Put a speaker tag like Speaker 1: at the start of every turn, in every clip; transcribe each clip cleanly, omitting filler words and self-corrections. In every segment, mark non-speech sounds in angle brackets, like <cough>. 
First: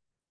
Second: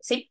Speaker 1: Sí.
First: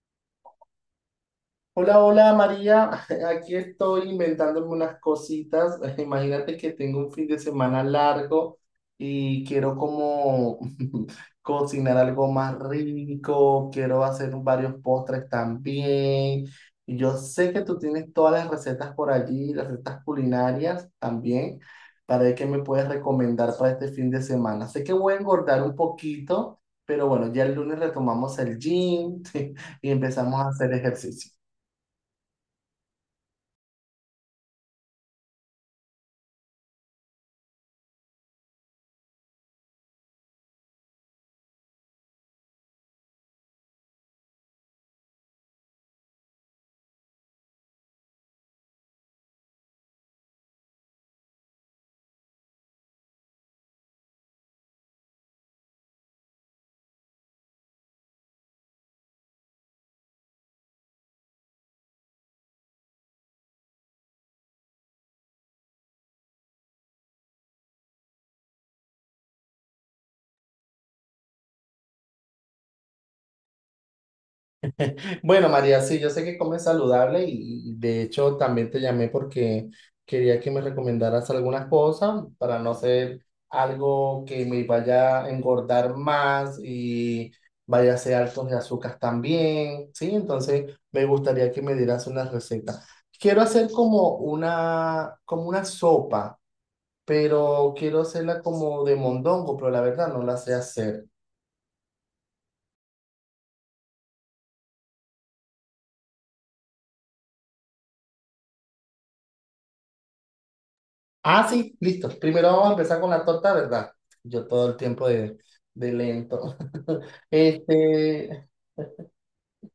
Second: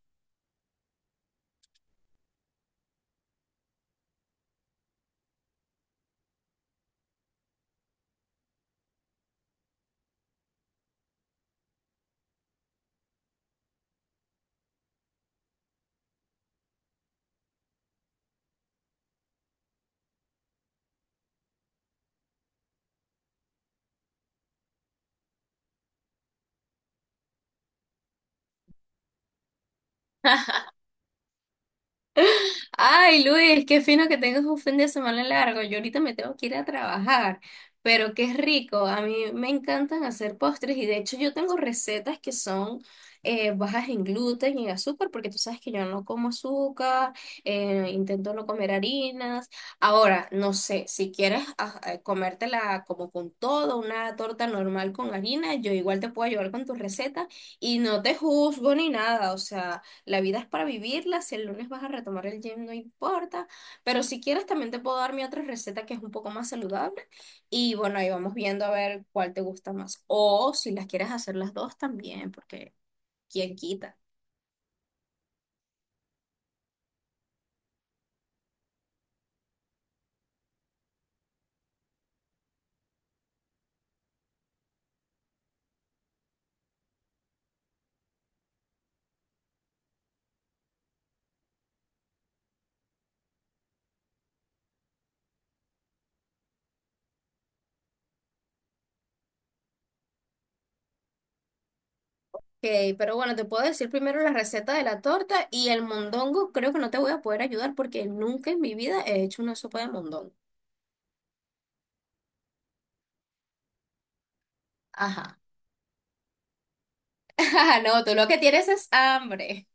Speaker 2: Hola, hola María, <laughs> aquí estoy inventándome unas cositas. <laughs> Imagínate que tengo un fin de semana largo y quiero como <laughs> cocinar algo más rico, quiero hacer varios postres también. Yo sé que tú tienes todas las recetas por allí, las recetas culinarias también, para ver qué me puedes recomendar para este fin de semana. Sé que voy a engordar un poquito, pero bueno, ya el lunes retomamos el gym <laughs> y empezamos a hacer ejercicio.
Speaker 1: Ay, Luis, qué fino que tengas un fin de semana largo. Yo ahorita me tengo que ir a trabajar, pero qué rico. A mí me encantan hacer postres y de hecho yo tengo recetas que son bajas en gluten y en azúcar, porque tú sabes que yo no como azúcar, intento no comer harinas. Ahora, no sé, si quieres comértela como con todo, una torta normal con harina, yo igual te puedo ayudar con tu receta y no te juzgo ni nada, o sea. La vida es para vivirla, si el lunes vas a retomar el gym, no importa, pero si quieres también te puedo dar mi otra receta que es un poco más saludable y bueno, ahí vamos viendo a ver cuál te gusta más o si las quieres hacer las dos también, porque quién quita.
Speaker 2: Bueno, María, sí, yo sé que comes saludable y de hecho también te llamé porque quería que me recomendaras algunas cosas para no ser algo que me vaya a engordar más y vaya a ser alto de azúcar también, ¿sí? Entonces me gustaría que me dieras unas recetas. Quiero hacer como una sopa, pero quiero hacerla como de mondongo, pero la verdad no la sé hacer.
Speaker 1: Ok, pero bueno, te puedo decir primero la receta de la torta y el mondongo creo que no te voy a poder ayudar porque nunca en mi vida he hecho una sopa de mondongo.
Speaker 2: Ah, sí, listo. Primero vamos a empezar con la torta, ¿verdad? Yo todo el tiempo
Speaker 1: Ajá.
Speaker 2: de lento.
Speaker 1: <laughs> No, tú lo que
Speaker 2: Este,
Speaker 1: tienes es hambre.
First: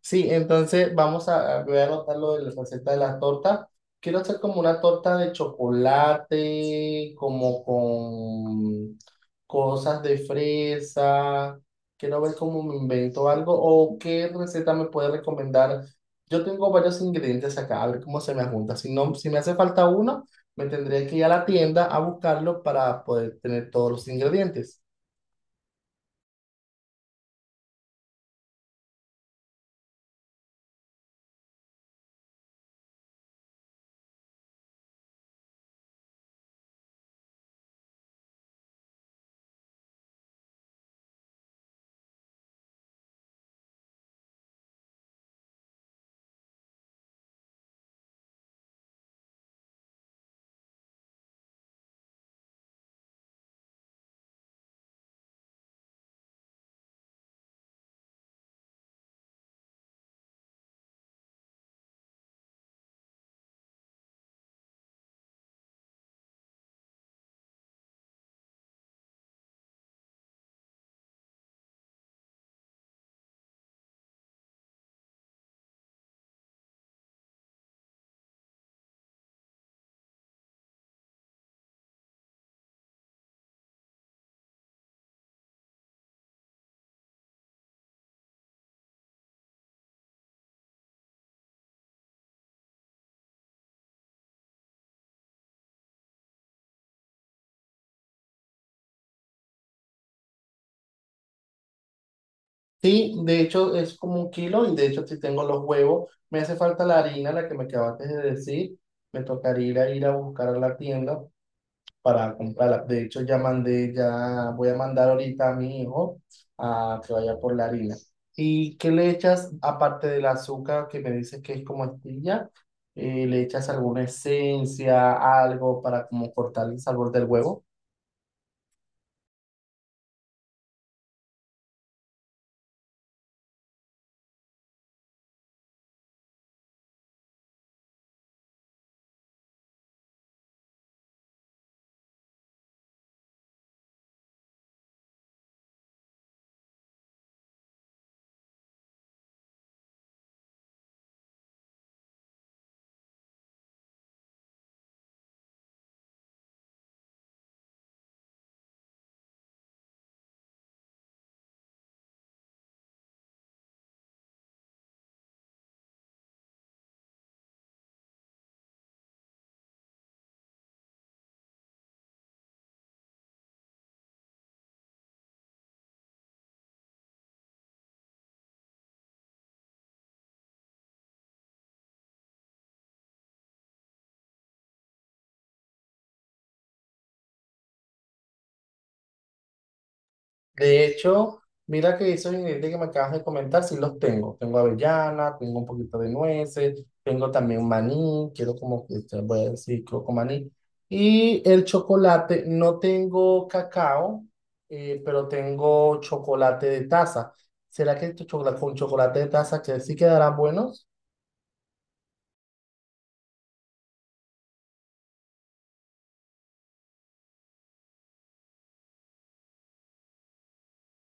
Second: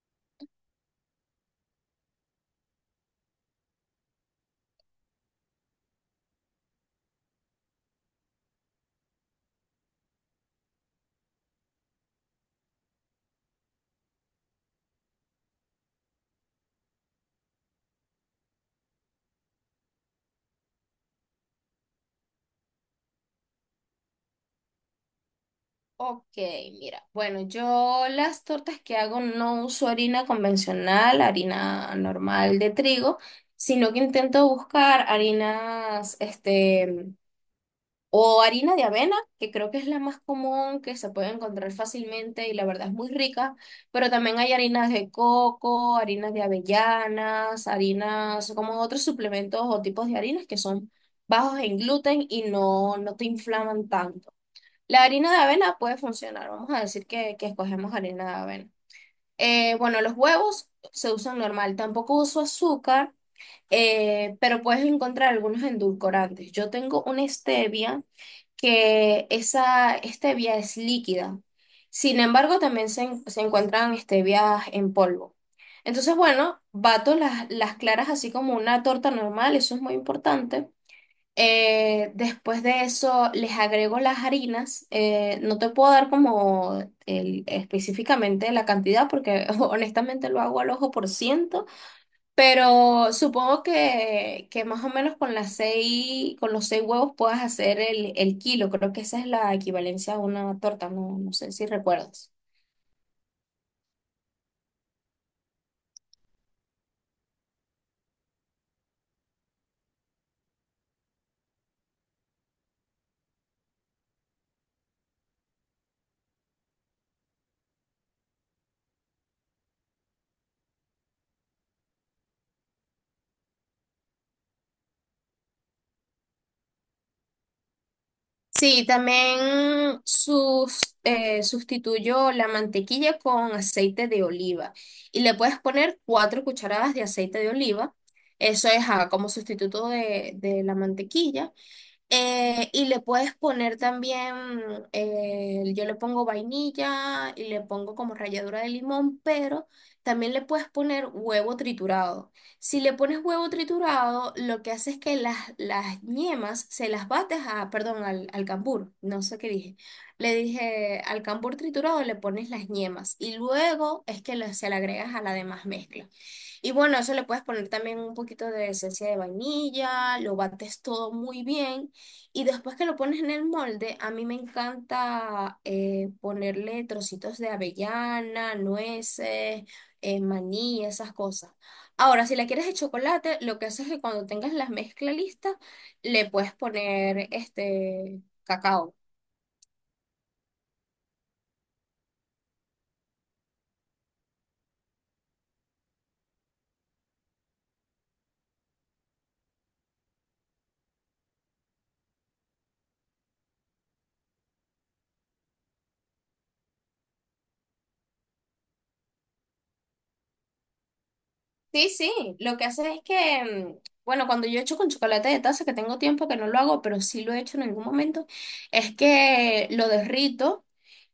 Speaker 2: Sí, entonces voy a anotar lo de la receta de la torta. Quiero hacer como una torta de chocolate, como con cosas de fresa. Quiero ver cómo me invento algo o qué receta me puede recomendar. Yo tengo varios ingredientes acá, a ver cómo se me junta. Si no, si me hace falta uno, me tendría que ir a la tienda a buscarlo para poder tener todos los ingredientes.
Speaker 1: Ok, mira, bueno, yo las tortas que hago no uso harina convencional, harina normal de trigo, sino que intento buscar harinas, o harina de avena, que creo que es la más común, que se puede encontrar fácilmente y la verdad es muy rica, pero también hay harinas de coco, harinas de avellanas, harinas como otros suplementos o tipos de harinas que son bajos en gluten y no, no te inflaman tanto. La harina de avena puede funcionar, vamos a decir que escogemos harina de avena. Bueno, los huevos se usan normal, tampoco uso azúcar, pero puedes encontrar algunos endulcorantes. Yo tengo una stevia que esa stevia es líquida, sin embargo también se encuentran stevias en polvo. Entonces, bueno, bato las claras así como una torta normal, eso es muy importante. Después de eso les agrego las harinas. No te puedo dar como específicamente la cantidad porque <laughs> honestamente lo hago al ojo por ciento, pero supongo que más o menos con con los 6 huevos puedas hacer el kilo. Creo que esa es la equivalencia a una torta, no, no sé si recuerdas.
Speaker 2: Sí, de hecho es como un kilo y de hecho si tengo los huevos, me hace falta la harina, la que me acabaste de decir, me tocaría ir a buscar a la tienda para comprarla. De hecho ya mandé, Ya voy a mandar ahorita a mi hijo a que vaya por la harina. ¿Y qué le echas aparte del azúcar que me dices que es como estilla? ¿Le echas alguna esencia, algo para como cortar el sabor del huevo?
Speaker 1: Sí, también sustituyo la mantequilla con aceite de oliva y le puedes poner 4 cucharadas de aceite de oliva. Eso es como sustituto de la mantequilla. Y le puedes poner también, yo le pongo vainilla y le pongo como ralladura de limón, pero también le puedes poner huevo triturado. Si le pones huevo triturado, lo que hace es que las yemas se las bates a, perdón, al cambur, no sé qué dije. Le dije al cambur triturado le pones las yemas y luego es que se le agregas a la demás mezcla. Y bueno, eso le puedes poner también un poquito de esencia de vainilla, lo bates todo muy bien. Y después que lo pones en el molde, a mí me encanta ponerle trocitos de avellana, nueces, maní, esas cosas. Ahora, si la quieres de chocolate, lo que haces es que cuando tengas la mezcla lista, le puedes poner este cacao.
Speaker 2: De hecho, mira que esos ingredientes que me acabas de comentar, sí los tengo. Tengo avellana, tengo un poquito de nueces, tengo también maní, quiero como que te voy a decir, quiero con maní. Y el chocolate, no tengo cacao, pero tengo chocolate de taza. ¿Será que tu chocolate con chocolate de taza que sí quedarán buenos?
Speaker 1: Sí, sí, lo que hace es que, bueno, cuando yo echo con chocolate de taza, que tengo tiempo que no lo hago, pero sí lo he hecho en algún momento, es que lo derrito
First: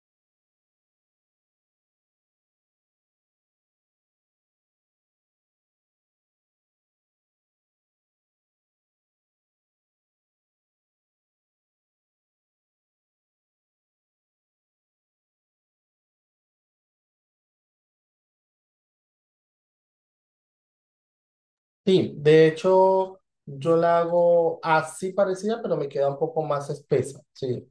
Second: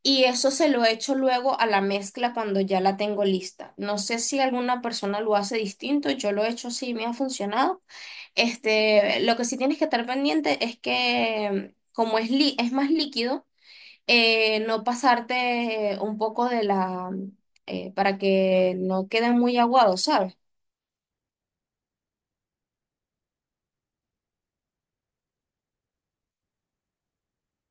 Speaker 1: y eso se lo echo luego a la mezcla cuando ya la tengo lista. No sé si alguna persona lo hace distinto, yo lo he hecho así, me ha funcionado. Este, lo que sí tienes que estar pendiente es que, como es, es más líquido, no pasarte un poco de la, para que no quede muy aguado, ¿sabes?
Speaker 2: Sí, de hecho, yo la hago así parecida, pero me queda un poco más espesa. Sí.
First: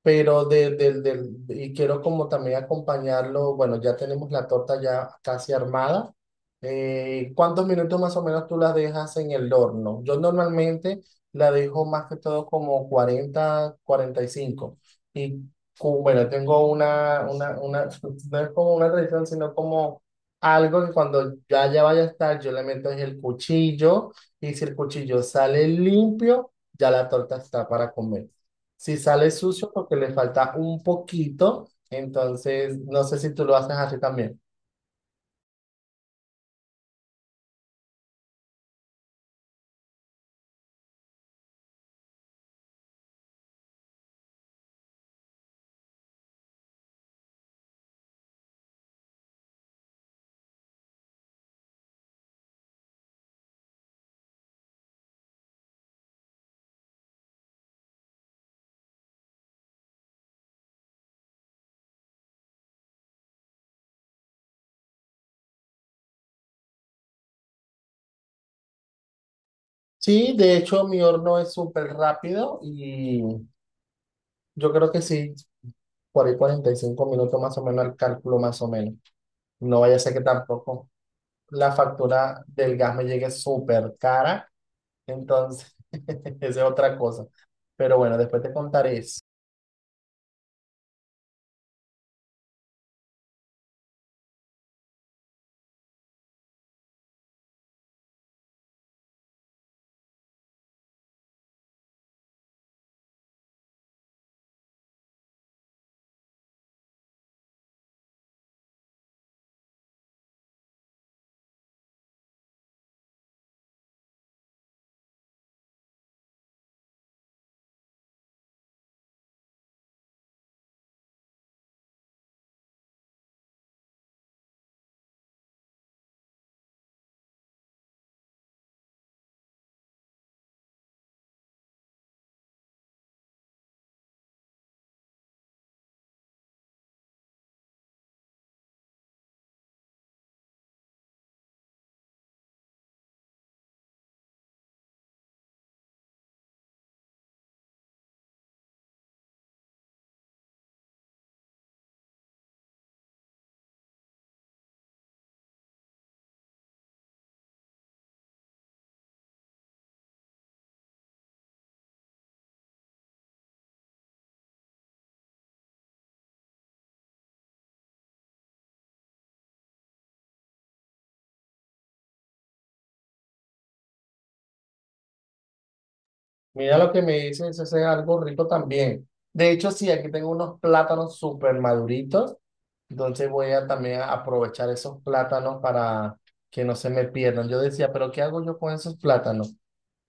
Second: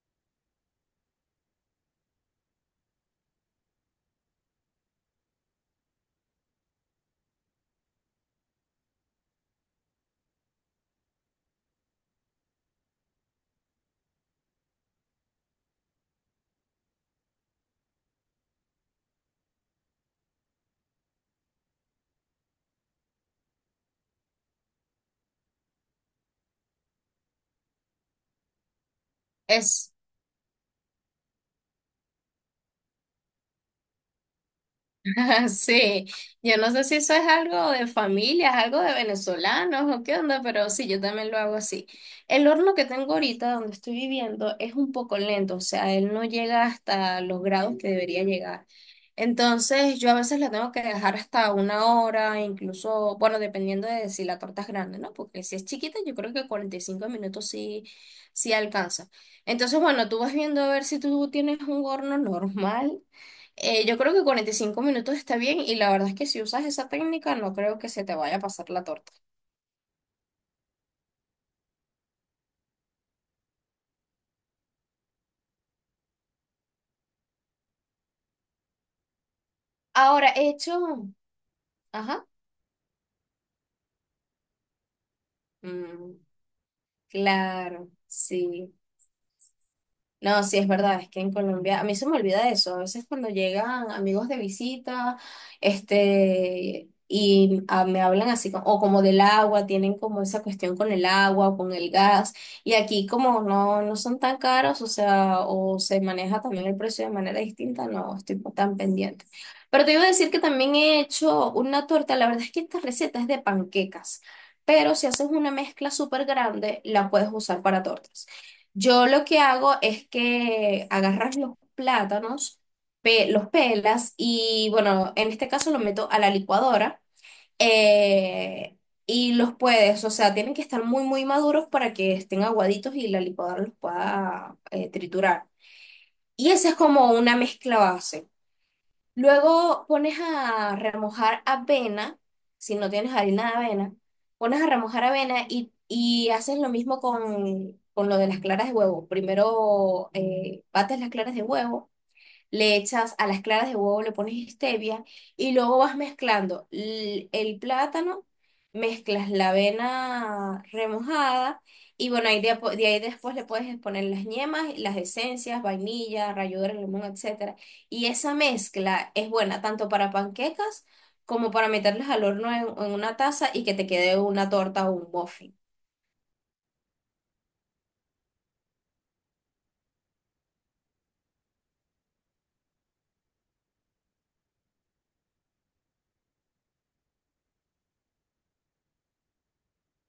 Speaker 2: Pero y quiero como también acompañarlo, bueno, ya tenemos la torta ya casi armada. ¿Cuántos minutos más o menos tú la dejas en el horno? Yo normalmente la dejo más que todo como 40, 45. Y cinco. Y bueno, tengo una <laughs> no es como una tradición, sino como algo que cuando ya vaya a estar, yo le meto es el cuchillo y si el cuchillo sale limpio, ya la torta está para comer. Si sale sucio
Speaker 1: Es,
Speaker 2: porque le falta un poquito, entonces no sé si tú lo haces así también.
Speaker 1: <laughs> sí, yo no sé si eso es algo de familia, es algo de venezolanos o qué onda, pero sí, yo también lo hago así. El horno que tengo ahorita donde estoy viviendo es un poco lento, o sea, él no llega hasta los grados que debería llegar. Entonces, yo a veces la tengo que dejar hasta una hora, incluso, bueno, dependiendo de si la torta es grande, ¿no? Porque si es chiquita, yo creo que 45 minutos sí, sí alcanza. Entonces, bueno, tú vas viendo a ver si tú tienes un horno normal. Yo creo que 45 minutos está bien y la verdad es que si usas esa técnica no creo que se te vaya a pasar la torta.
Speaker 2: Sí, de hecho mi horno es súper rápido y yo creo que sí, por ahí 45 minutos más o menos el cálculo más o menos. No vaya a ser que
Speaker 1: Ahora, hecho.
Speaker 2: tampoco la
Speaker 1: Ajá.
Speaker 2: factura del gas me llegue súper cara, entonces
Speaker 1: Mm,
Speaker 2: <laughs> esa es otra cosa.
Speaker 1: claro,
Speaker 2: Pero bueno, después te
Speaker 1: sí.
Speaker 2: contaré eso.
Speaker 1: No, sí, es verdad, es que en Colombia, a mí se me olvida eso, a veces cuando llegan amigos de visita, me hablan así, o como del agua, tienen como esa cuestión con el agua o con el gas, y aquí como no, no son tan caros, o sea, o se maneja también el precio de manera distinta, no estoy tan pendiente. Pero te iba a decir que también he hecho una torta, la verdad es que esta receta es de panquecas, pero si haces una mezcla súper grande, la puedes usar para tortas. Yo lo que hago es que agarras los plátanos, los pelas y bueno, en este caso los meto a la licuadora eh, y los puedes, o sea, tienen que estar muy, muy maduros para que estén aguaditos y la licuadora los pueda triturar. Y esa es como una mezcla base. Luego pones a remojar avena, si no tienes harina de avena, pones a remojar avena y haces lo mismo con lo de las claras de huevo. Primero bates las claras de huevo, le echas a las claras de huevo, le pones stevia y luego vas mezclando el plátano, mezclas la avena remojada y bueno, ahí de ahí después le puedes poner las yemas, las esencias, vainilla, ralladura de limón, etcétera. Y esa mezcla es buena tanto para panquecas como para meterlas al horno en una taza y que te quede una torta o un muffin.
Speaker 2: Mira lo que me dices, eso es algo rico también. De hecho, sí, aquí tengo unos plátanos súper maduritos. Entonces voy a también a aprovechar esos plátanos para que no se me pierdan. Yo decía, pero ¿qué hago yo con esos plátanos?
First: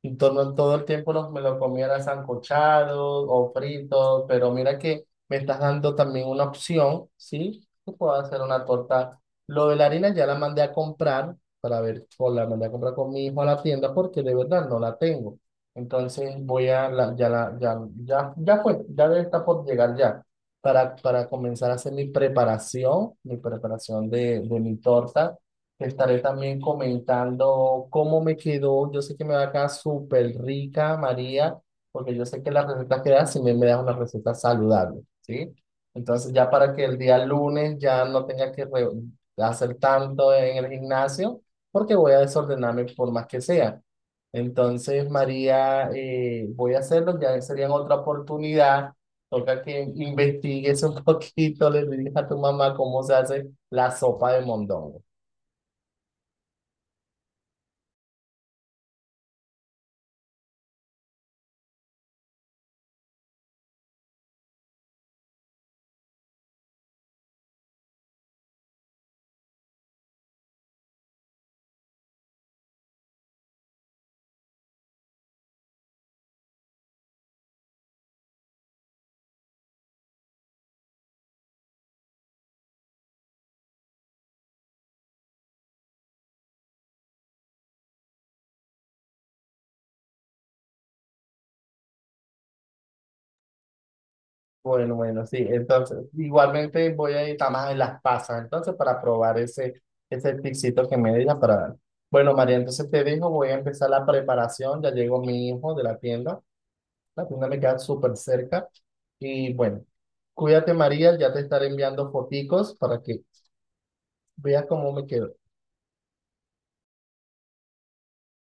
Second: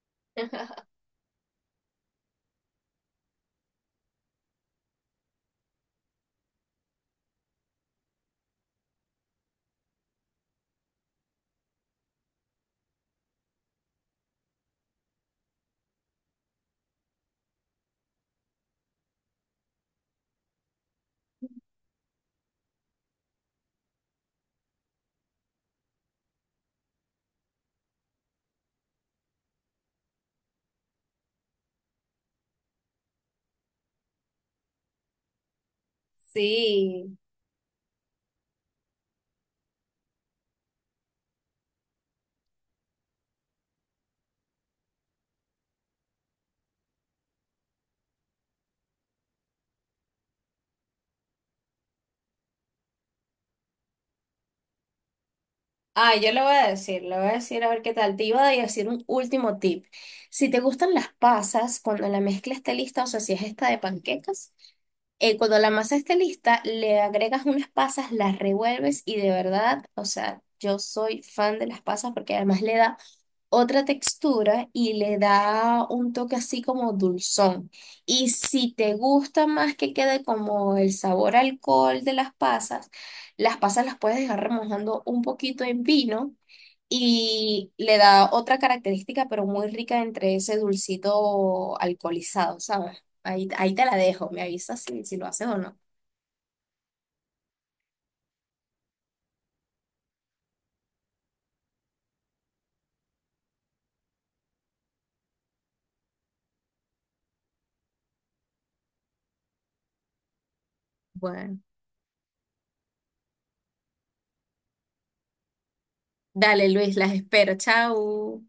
Speaker 2: Todo el tiempo me lo comiera sancochado o frito, pero mira que me estás dando también una opción, ¿sí? Que puedo hacer una torta. Lo de la harina ya la mandé a comprar, para ver, o la mandé a comprar con mi hijo a la tienda porque de verdad no la tengo. Entonces voy a, la, ya, la, ya, ya, ya fue, ya debe estar por llegar ya. Para comenzar a hacer mi preparación de mi torta. Te Estaré también comentando cómo me quedó. Yo sé que me va a quedar súper rica, María, porque yo sé que las recetas que das, si me, me das una receta saludable, ¿sí? Entonces ya para que el
Speaker 1: Sí.
Speaker 2: día lunes ya no tenga que hacer tanto en el gimnasio, porque voy a desordenarme por más que sea. Entonces, María, voy a hacerlo, ya sería en otra oportunidad. Toca que investigues un <laughs> poquito, le digas a tu mamá cómo se hace la sopa de mondongo.
Speaker 1: Ah, yo le voy a decir a ver qué tal. Te iba a decir un último tip. Si te gustan las pasas, cuando la mezcla esté lista, o sea, si es esta de panquecas, cuando la masa esté lista, le agregas unas pasas, las revuelves y de verdad, o sea, yo soy fan de las pasas porque además le da otra textura y le da un toque así como dulzón. Y si te gusta más que quede como el sabor a alcohol de las pasas, las pasas las puedes dejar remojando un poquito en vino y le da otra característica, pero muy rica entre ese dulcito alcoholizado, ¿sabes? Ahí, ahí te la dejo, me avisas
Speaker 2: Bueno,
Speaker 1: si, si
Speaker 2: bueno,
Speaker 1: lo
Speaker 2: sí.
Speaker 1: haces o no.
Speaker 2: Entonces, igualmente voy a ir a más en las pasas, entonces, para probar ese, ese tipcito que me diga para dar. Bueno, María, entonces te digo, voy a empezar la preparación. Ya llegó mi hijo de la tienda. La tienda me queda súper cerca. Y bueno, cuídate, María. Ya te
Speaker 1: Bueno,
Speaker 2: estaré enviando foticos para que veas cómo me quedo.
Speaker 1: dale Luis, las espero, chao.